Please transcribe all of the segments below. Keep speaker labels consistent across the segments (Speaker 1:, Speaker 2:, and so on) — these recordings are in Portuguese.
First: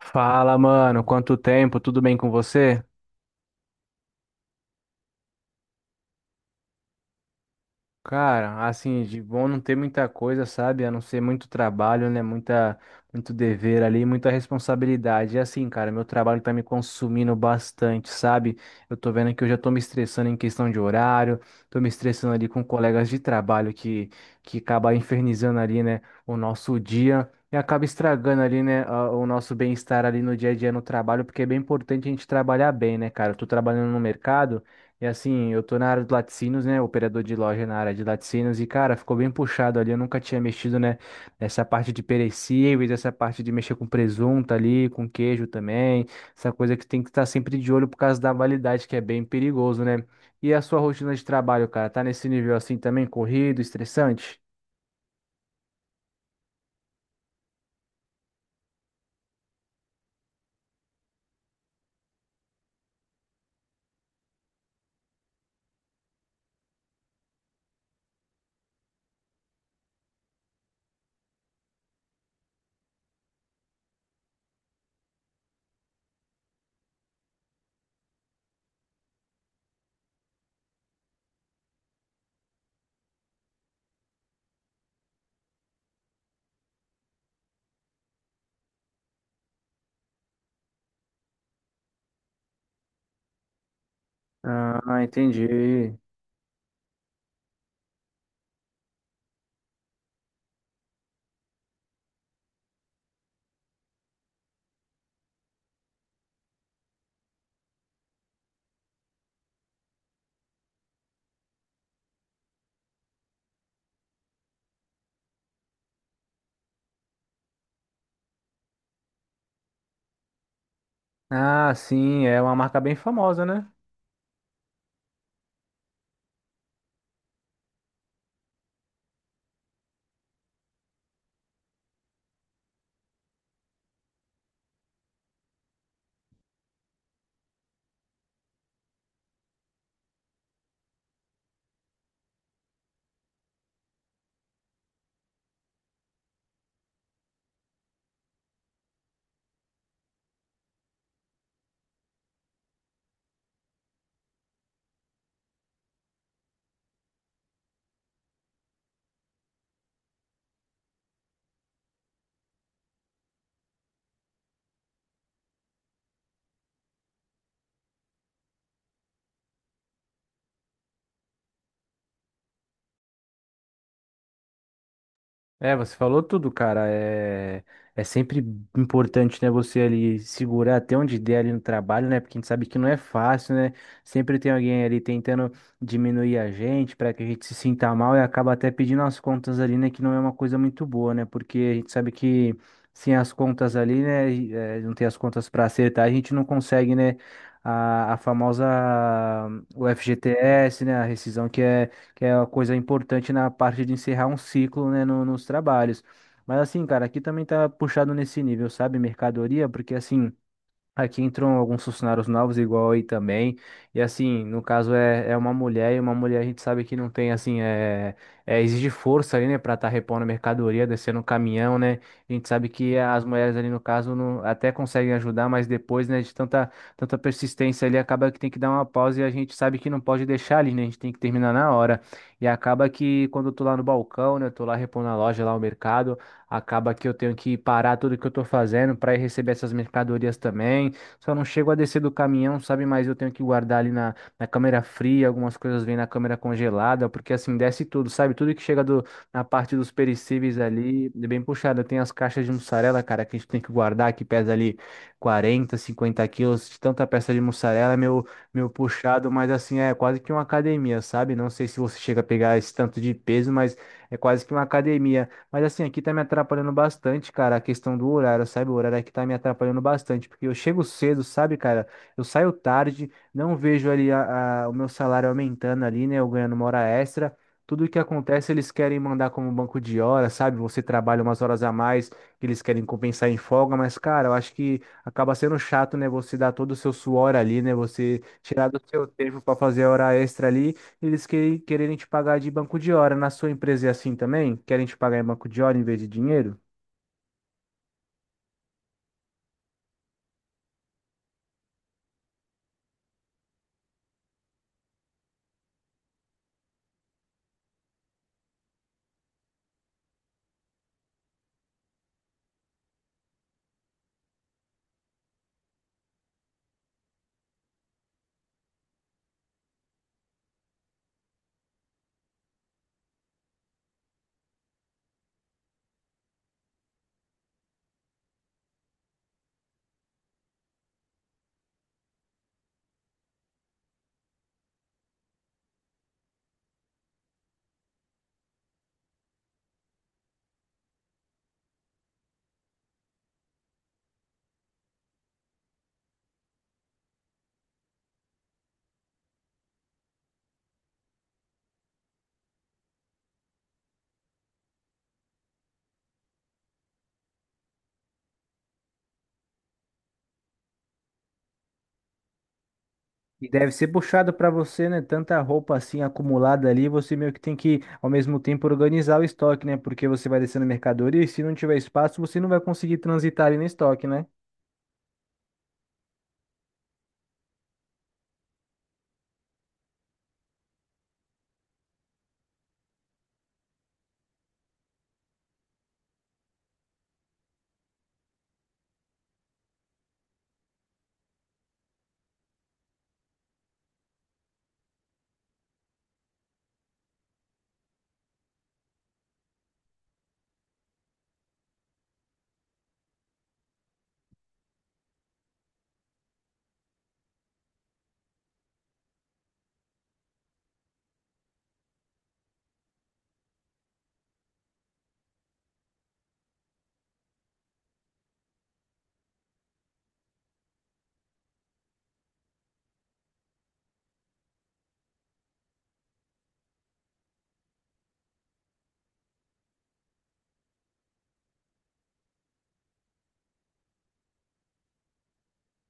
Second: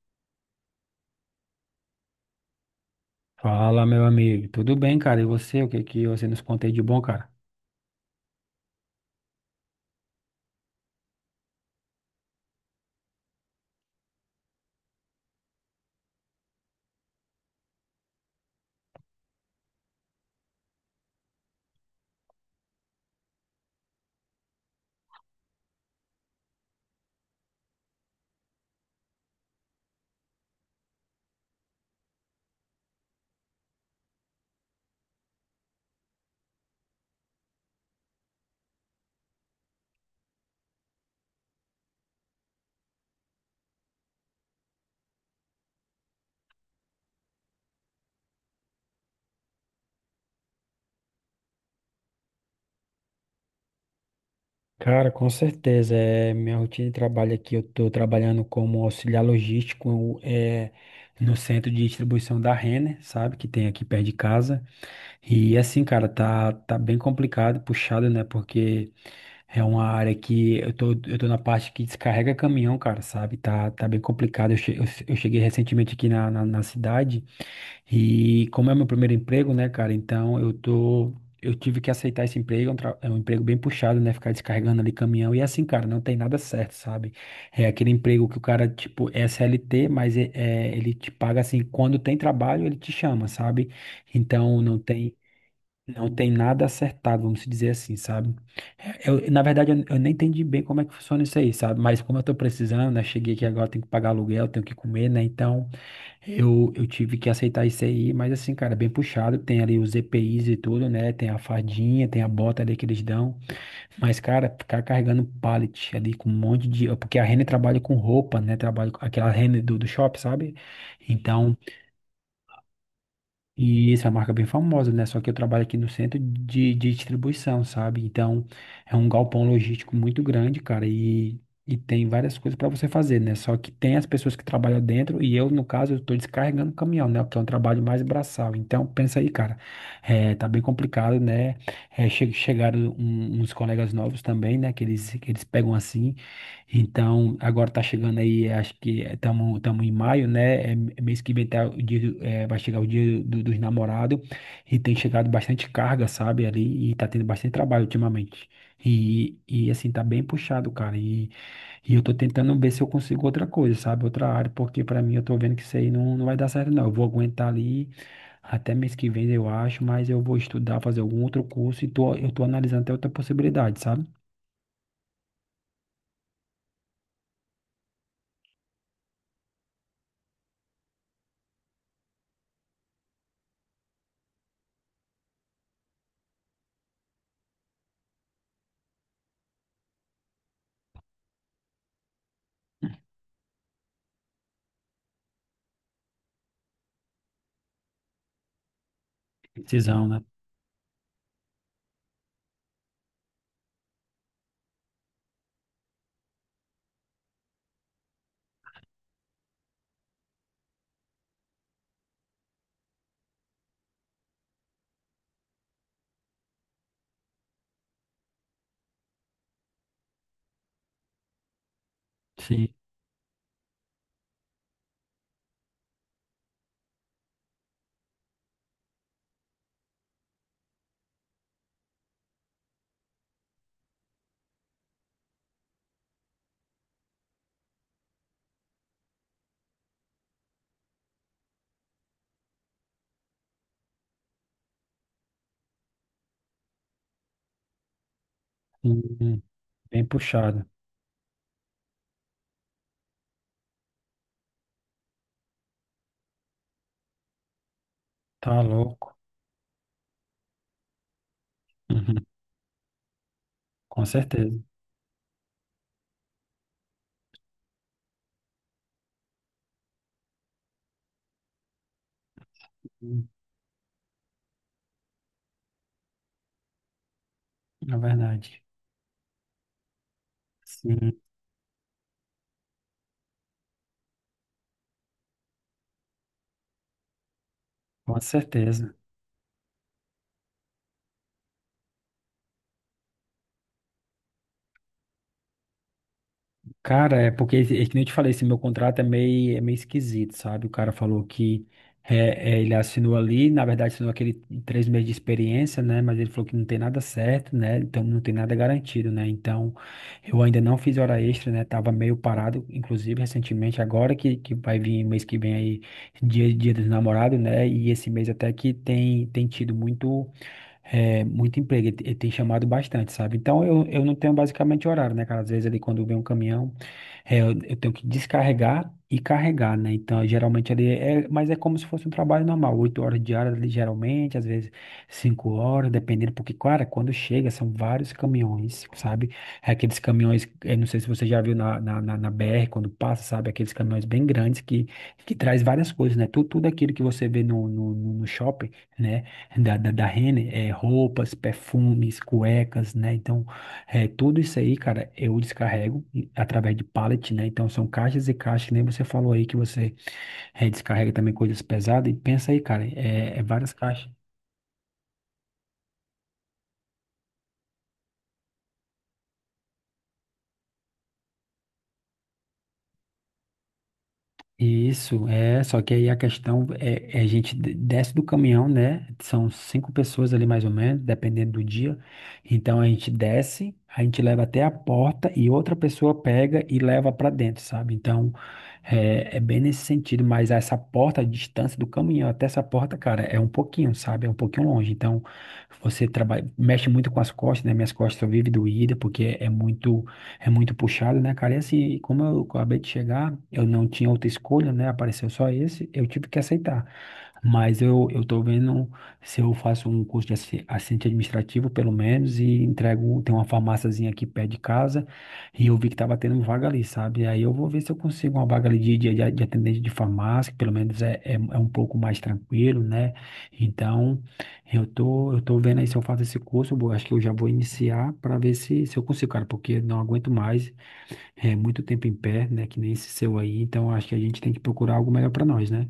Speaker 1: Fala, mano, quanto tempo? Tudo bem com você?
Speaker 2: Fala, meu amigo. Tudo bem, cara? E você? O que que você nos conta aí de bom, cara?
Speaker 1: Cara, assim, de bom não ter muita coisa, sabe? A não ser muito trabalho, né? Muito dever ali, muita responsabilidade. E assim, cara, meu trabalho tá me consumindo bastante, sabe? Eu tô vendo que eu já tô me estressando em questão de horário, tô me estressando ali com colegas de trabalho que acaba infernizando ali, né, o nosso dia. E acaba estragando ali, né, o nosso bem-estar ali no dia a dia no trabalho, porque é bem importante a gente trabalhar bem, né, cara? Eu tô trabalhando no mercado. E assim, eu tô na área de laticínios, né? Operador de loja na área de laticínios. E, cara, ficou bem puxado ali. Eu nunca tinha mexido, né? Nessa parte de perecíveis, essa parte de mexer com presunto ali, com queijo também. Essa coisa que tem que estar sempre de olho por causa da validade, que é bem perigoso, né? E a sua rotina de trabalho, cara? Tá nesse nível assim também? Corrido, estressante?
Speaker 2: Cara, com certeza. É, minha rotina de trabalho aqui, eu estou trabalhando como auxiliar logístico no centro de distribuição da Renner, sabe? Que tem aqui perto de casa. E assim, cara, tá bem complicado, puxado, né? Porque é uma área que eu tô na parte que descarrega caminhão, cara, sabe? Tá bem complicado. Eu cheguei recentemente aqui na, na cidade e como é meu primeiro emprego, né, cara? Então eu tive que aceitar esse emprego, é um emprego bem puxado, né? Ficar descarregando ali caminhão. E é assim, cara, não tem nada certo, sabe? É aquele emprego que o cara, tipo, é CLT, mas ele te paga assim, quando tem trabalho, ele te chama, sabe? Então não
Speaker 1: Ah,
Speaker 2: tem.
Speaker 1: entendi.
Speaker 2: Não tem nada acertado, vamos dizer assim, sabe? Eu, na verdade, eu nem entendi bem como é que funciona isso aí, sabe? Mas como eu tô precisando, né? Cheguei aqui agora, tenho que pagar aluguel, tenho que comer, né? Então, eu tive que aceitar isso aí, mas assim, cara, bem puxado. Tem ali os EPIs e tudo, né? Tem a fadinha, tem a bota ali que eles dão. Mas, cara, ficar carregando pallet ali com um monte de. Porque a Renner trabalha com roupa, né? Trabalha com aquela Renner do shopping, sabe? Então,
Speaker 1: Ah, sim, é uma marca bem famosa, né?
Speaker 2: e isso é uma marca bem famosa, né? Só que eu trabalho aqui no centro de distribuição, sabe? Então, é um galpão logístico muito grande, cara, e tem várias coisas para você fazer, né? Só que tem as pessoas que trabalham dentro e eu, no caso, eu tô descarregando o caminhão, né? Porque é um trabalho mais braçal. Então, pensa aí, cara, tá bem complicado, né? Chegaram uns colegas novos também, né? Que eles pegam assim. Então, agora tá chegando aí, acho que estamos em maio, né? Mês que vem tá o dia, vai chegar o dia dos namorados e tem chegado bastante carga, sabe, ali, e tá tendo bastante trabalho ultimamente. E assim, tá bem puxado, cara. E eu tô tentando ver se eu consigo outra coisa, sabe? Outra área, porque pra mim eu tô vendo que isso aí não, não vai dar certo, não. Eu vou aguentar ali até mês que vem, eu acho, mas eu vou estudar, fazer algum outro curso e tô, eu tô analisando até outra possibilidade, sabe?
Speaker 1: É, você falou tudo, cara. É sempre importante, né, você ali segurar até onde der ali no trabalho, né? Porque a gente sabe que não é fácil, né? Sempre tem alguém ali tentando diminuir a gente para que a gente se sinta mal e acaba até pedindo as contas ali, né? Que não é uma coisa muito boa, né? Porque a gente sabe que sem as contas ali, né? Não tem as contas para acertar, a gente não consegue, né? A famosa o
Speaker 2: Decisão, né?
Speaker 1: FGTS, né? A rescisão que é uma coisa importante na parte de encerrar um ciclo, né, nos trabalhos. Mas assim, cara, aqui também tá puxado nesse nível, sabe? Mercadoria, porque assim. Aqui entram alguns funcionários novos, igual aí também. E assim, no caso é uma mulher, e uma mulher a gente sabe que não tem, assim, exige força ali, né, pra estar repondo a mercadoria, descendo o caminhão, né? A gente sabe que as mulheres ali, no caso, não, até conseguem ajudar, mas depois, né, de tanta persistência ali, acaba que tem que dar uma pausa e a gente sabe que não pode deixar ali, né? A gente tem que terminar na hora. E acaba que quando eu tô lá no balcão, né, eu tô lá repondo a loja, lá o mercado. Acaba que eu tenho que parar tudo que eu tô fazendo para ir receber essas mercadorias também. Só não chego a descer do caminhão, sabe? Mas eu tenho que guardar ali na câmera fria, algumas coisas vêm na câmera congelada, porque assim desce tudo, sabe? Tudo que chega
Speaker 2: Sim.
Speaker 1: na parte dos
Speaker 2: Bem
Speaker 1: perecíveis
Speaker 2: puxado.
Speaker 1: ali, é bem puxado. Tem as caixas de mussarela, cara, que a gente tem que guardar, que pesa ali 40, 50 quilos de tanta peça de mussarela, é meu,
Speaker 2: Tá
Speaker 1: meu
Speaker 2: louco.
Speaker 1: puxado, mas assim, é quase que uma academia, sabe? Não sei se você chega
Speaker 2: Uhum.
Speaker 1: a pegar esse tanto de peso, mas
Speaker 2: Com
Speaker 1: é quase que
Speaker 2: certeza.
Speaker 1: uma academia. Mas assim, aqui tá me atrapalhando bastante, cara, a questão do horário, sabe? O horário aqui tá me atrapalhando bastante, porque eu chego cedo, sabe, cara? Eu saio tarde,
Speaker 2: Hum,
Speaker 1: não vejo ali o meu salário aumentando ali, né? Eu ganhando uma hora extra. Tudo
Speaker 2: É
Speaker 1: que
Speaker 2: verdade.
Speaker 1: acontece, eles querem mandar como banco de horas, sabe? Você
Speaker 2: Sim,
Speaker 1: trabalha umas horas a mais, que eles querem compensar em folga, mas, cara, eu acho que acaba sendo chato, né? Você dar todo o seu suor ali, né?
Speaker 2: com
Speaker 1: Você tirar do
Speaker 2: certeza.
Speaker 1: seu tempo para fazer a hora extra ali. Eles quererem te pagar de banco de hora. Na sua empresa é assim também? Querem te pagar em banco de hora em vez de dinheiro?
Speaker 2: Cara, é porque, é que nem eu te falei, esse meu contrato é meio, esquisito, sabe? O cara falou que ele assinou ali, na verdade assinou aquele 3 meses de experiência, né? Mas ele falou que não tem nada certo, né? Então não tem nada garantido, né? Então eu ainda não fiz hora extra, né? Tava meio parado, inclusive recentemente, agora que, vai vir mês que vem aí, dia dos namorados, né? E esse mês até que tem tido muito emprego, ele tem chamado bastante, sabe? Então eu não tenho basicamente horário, né, cara? Às vezes ali quando vem um caminhão, eu tenho que descarregar e carregar, né? Então geralmente ali mas é como se fosse um trabalho normal, 8 horas diárias ali geralmente, às vezes 5 horas, dependendo, porque, cara, quando chega são vários caminhões, sabe? É aqueles caminhões, eu não sei se você já viu na BR quando passa, sabe? Aqueles caminhões bem grandes que traz várias coisas, né? Tudo aquilo que você vê no shopping, né? da Renner, roupas, perfumes, cuecas, né? Então, tudo isso aí, cara, eu descarrego através de pallet, né? Então, são caixas e caixas, que nem você falou aí que você descarrega também coisas pesadas. E pensa aí, cara, é
Speaker 1: E
Speaker 2: várias
Speaker 1: deve ser
Speaker 2: caixas.
Speaker 1: puxado para você, né? Tanta roupa assim acumulada ali, você meio que tem que, ao mesmo tempo, organizar o estoque, né? Porque você vai descendo mercadoria e se não tiver espaço, você não vai conseguir transitar ali no estoque, né?
Speaker 2: Isso, só que aí a questão é a gente desce do caminhão, né? São 5 pessoas ali mais ou menos, dependendo do dia. Então a gente desce, a gente leva até a porta e outra pessoa pega e leva para dentro, sabe? Então é bem nesse sentido, mas essa porta, a distância do caminhão até essa porta, cara, é um pouquinho, sabe? É um pouquinho longe. Então você trabalha, mexe muito com as costas, né? Minhas costas só vivem doída porque é muito. É muito puxado, né, cara? E assim, como eu acabei de chegar, eu não tinha outra escolha, né? Apareceu só esse, eu tive que aceitar. Mas eu tô vendo se eu faço um curso de assistente administrativo, pelo menos, e entrego, tem uma farmáciazinha aqui perto de casa, e eu vi que tava tendo vaga ali, sabe? Aí eu vou ver se eu consigo uma vaga ali de, de atendente de farmácia, que pelo menos é um pouco mais tranquilo, né? Então. Eu tô vendo aí se eu faço esse curso, eu vou acho que eu já vou iniciar para ver se eu consigo, cara, porque não aguento mais, é muito tempo em pé, né, que nem esse seu aí, então acho que a gente tem que procurar algo melhor para nós, né?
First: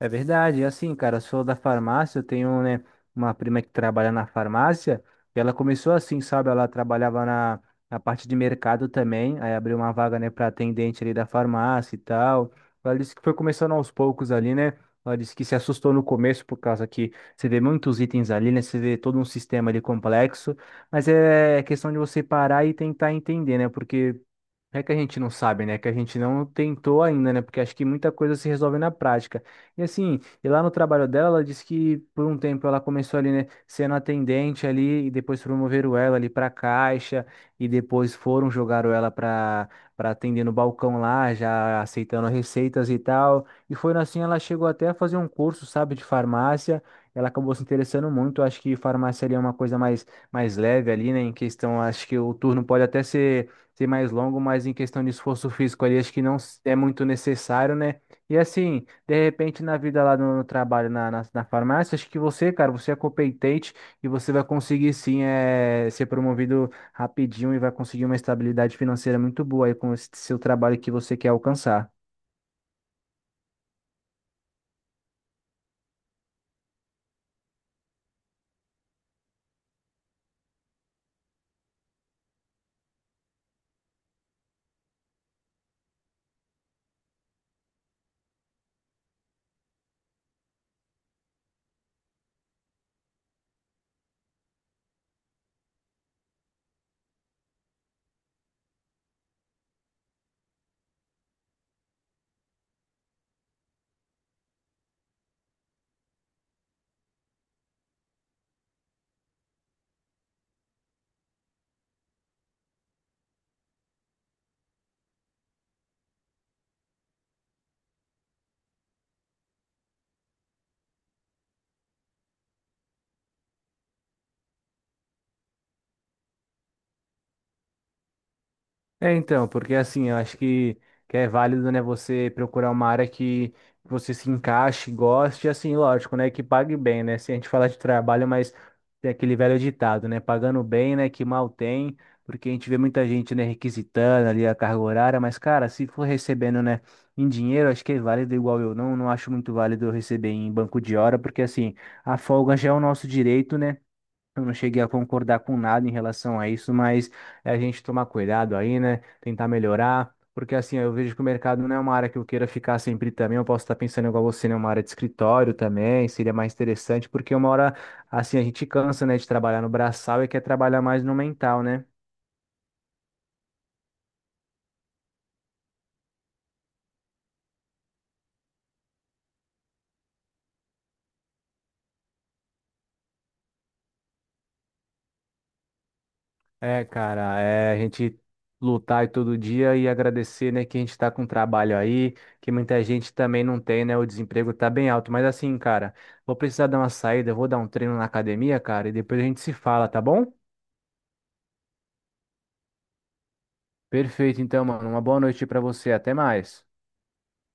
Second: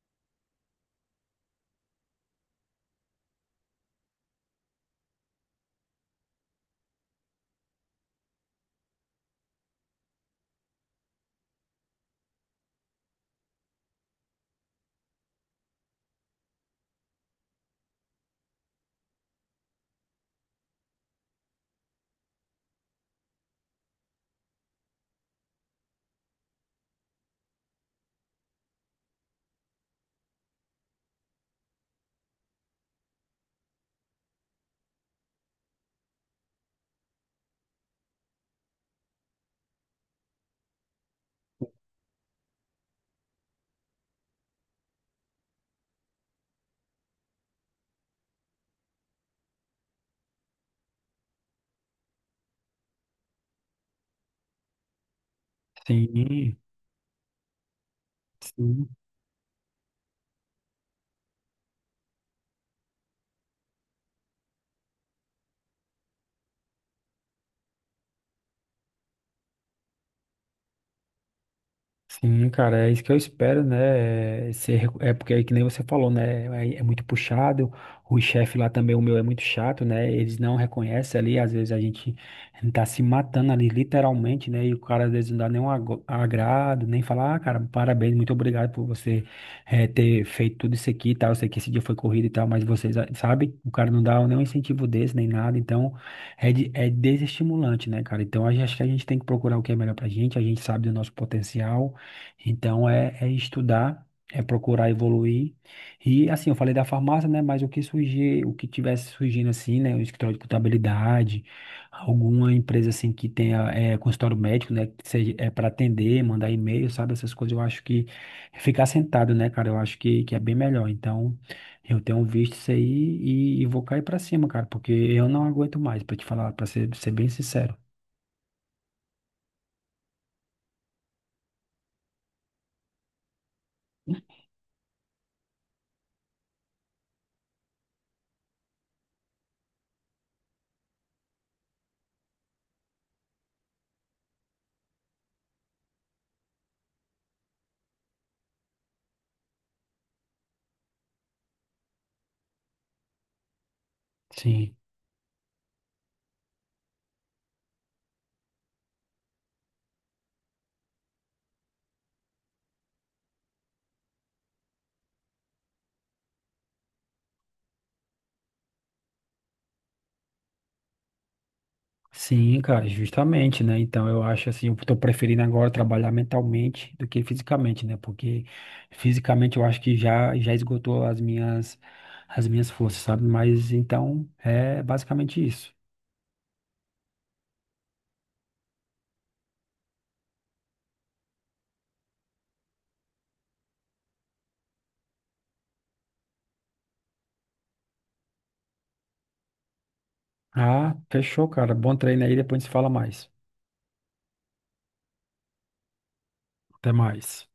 Speaker 1: É verdade, e assim, cara, eu sou da farmácia, eu tenho, né, uma prima que trabalha na farmácia, e ela começou assim, sabe? Ela trabalhava na parte de mercado também, aí abriu uma vaga, né, para atendente ali da farmácia e tal. Ela disse que foi começando aos poucos ali, né? Ela disse que se assustou no começo por causa que você vê muitos itens ali, né? Você vê todo um sistema ali complexo, mas é questão de você parar e tentar entender, né? Porque não é que a gente não sabe, né? É que a gente não tentou ainda, né? Porque acho que muita coisa se resolve na prática. E assim, e lá no trabalho dela, ela disse que por um tempo ela começou ali, né, sendo atendente ali, e depois promoveram ela ali para caixa, e depois foram jogaram ela para atender no balcão lá, já aceitando receitas e tal. E foi assim, ela chegou até a fazer um curso, sabe, de farmácia. Ela acabou se interessando muito. Acho que farmácia ali é uma coisa mais leve ali, né? Em questão, acho que o turno pode até ser mais longo, mas em questão de esforço físico ali, acho que não
Speaker 2: Sim,
Speaker 1: é muito necessário, né? E assim,
Speaker 2: sim.
Speaker 1: de repente na vida lá no trabalho, na farmácia, acho que você, cara, você é competente e você vai conseguir sim ser promovido rapidinho e vai conseguir uma estabilidade financeira muito boa aí com esse seu trabalho que você quer alcançar.
Speaker 2: Sim, cara, é isso que eu espero, né? É, ser é porque é que nem você falou, né? É, é muito puxado. O chefe lá também, o meu, é muito chato, né? Eles não reconhecem ali. Às vezes a gente tá se matando ali, literalmente, né? E o cara às vezes não dá nenhum ago- agrado, nem falar, ah, cara, parabéns, muito obrigado por você ter feito tudo isso aqui e tal. Eu sei que esse dia foi corrido e tal, mas vocês, ah, sabe? O cara não dá nenhum incentivo desse, nem nada. Então, é desestimulante, né, cara? Então, acho que a gente tem que procurar o que é melhor pra gente. A gente sabe do nosso potencial. Então é estudar, é procurar evoluir. E assim, eu falei da farmácia, né? Mas o que surgir, o que tivesse surgindo assim, né? O escritório de contabilidade, alguma empresa assim que tenha consultório médico, né? Que seja para atender, mandar e-mail, sabe? Essas coisas, eu acho que ficar sentado, né, cara? Eu acho que é bem melhor. Então, eu tenho visto isso aí e vou cair pra cima, cara, porque eu não aguento mais, pra te falar, pra ser, bem sincero.
Speaker 1: É, então, porque assim, eu acho que é válido, né, você procurar uma área que você se encaixe, goste, assim, lógico, né, que pague bem, né, se a gente falar de trabalho, mas tem aquele velho ditado, né, pagando bem, né, que mal tem, porque a gente vê muita gente, né, requisitando ali a carga horária, mas, cara, se for recebendo, né, em dinheiro, acho que é válido igual eu não acho muito válido eu receber em banco de hora, porque, assim, a folga já é o nosso direito, né, eu não
Speaker 2: Sim.
Speaker 1: cheguei a concordar com nada em relação a isso, mas é a gente tomar cuidado aí, né? Tentar melhorar, porque assim, eu vejo que o mercado não é uma área que eu queira ficar sempre também. Eu posso estar pensando igual você, né? Uma área de escritório também, seria mais interessante, porque uma hora, assim, a gente cansa, né, de trabalhar no braçal e quer trabalhar mais no mental, né?
Speaker 2: Sim, cara, justamente, né? Então eu acho assim, eu tô preferindo agora trabalhar mentalmente do que fisicamente, né? Porque fisicamente eu acho que já já esgotou as minhas forças, sabe? Mas então é basicamente isso.
Speaker 1: É, cara, é a gente lutar aí todo dia e agradecer, né, que a gente tá com trabalho aí, que muita gente também não tem, né, o desemprego tá bem alto. Mas assim, cara, vou precisar dar uma saída, vou dar um treino na academia, cara, e depois a gente se fala, tá bom?
Speaker 2: Ah, fechou, cara. Bom treino aí, depois a gente se fala mais.
Speaker 1: Perfeito, então, mano, uma boa noite pra você, até mais.
Speaker 2: Até mais.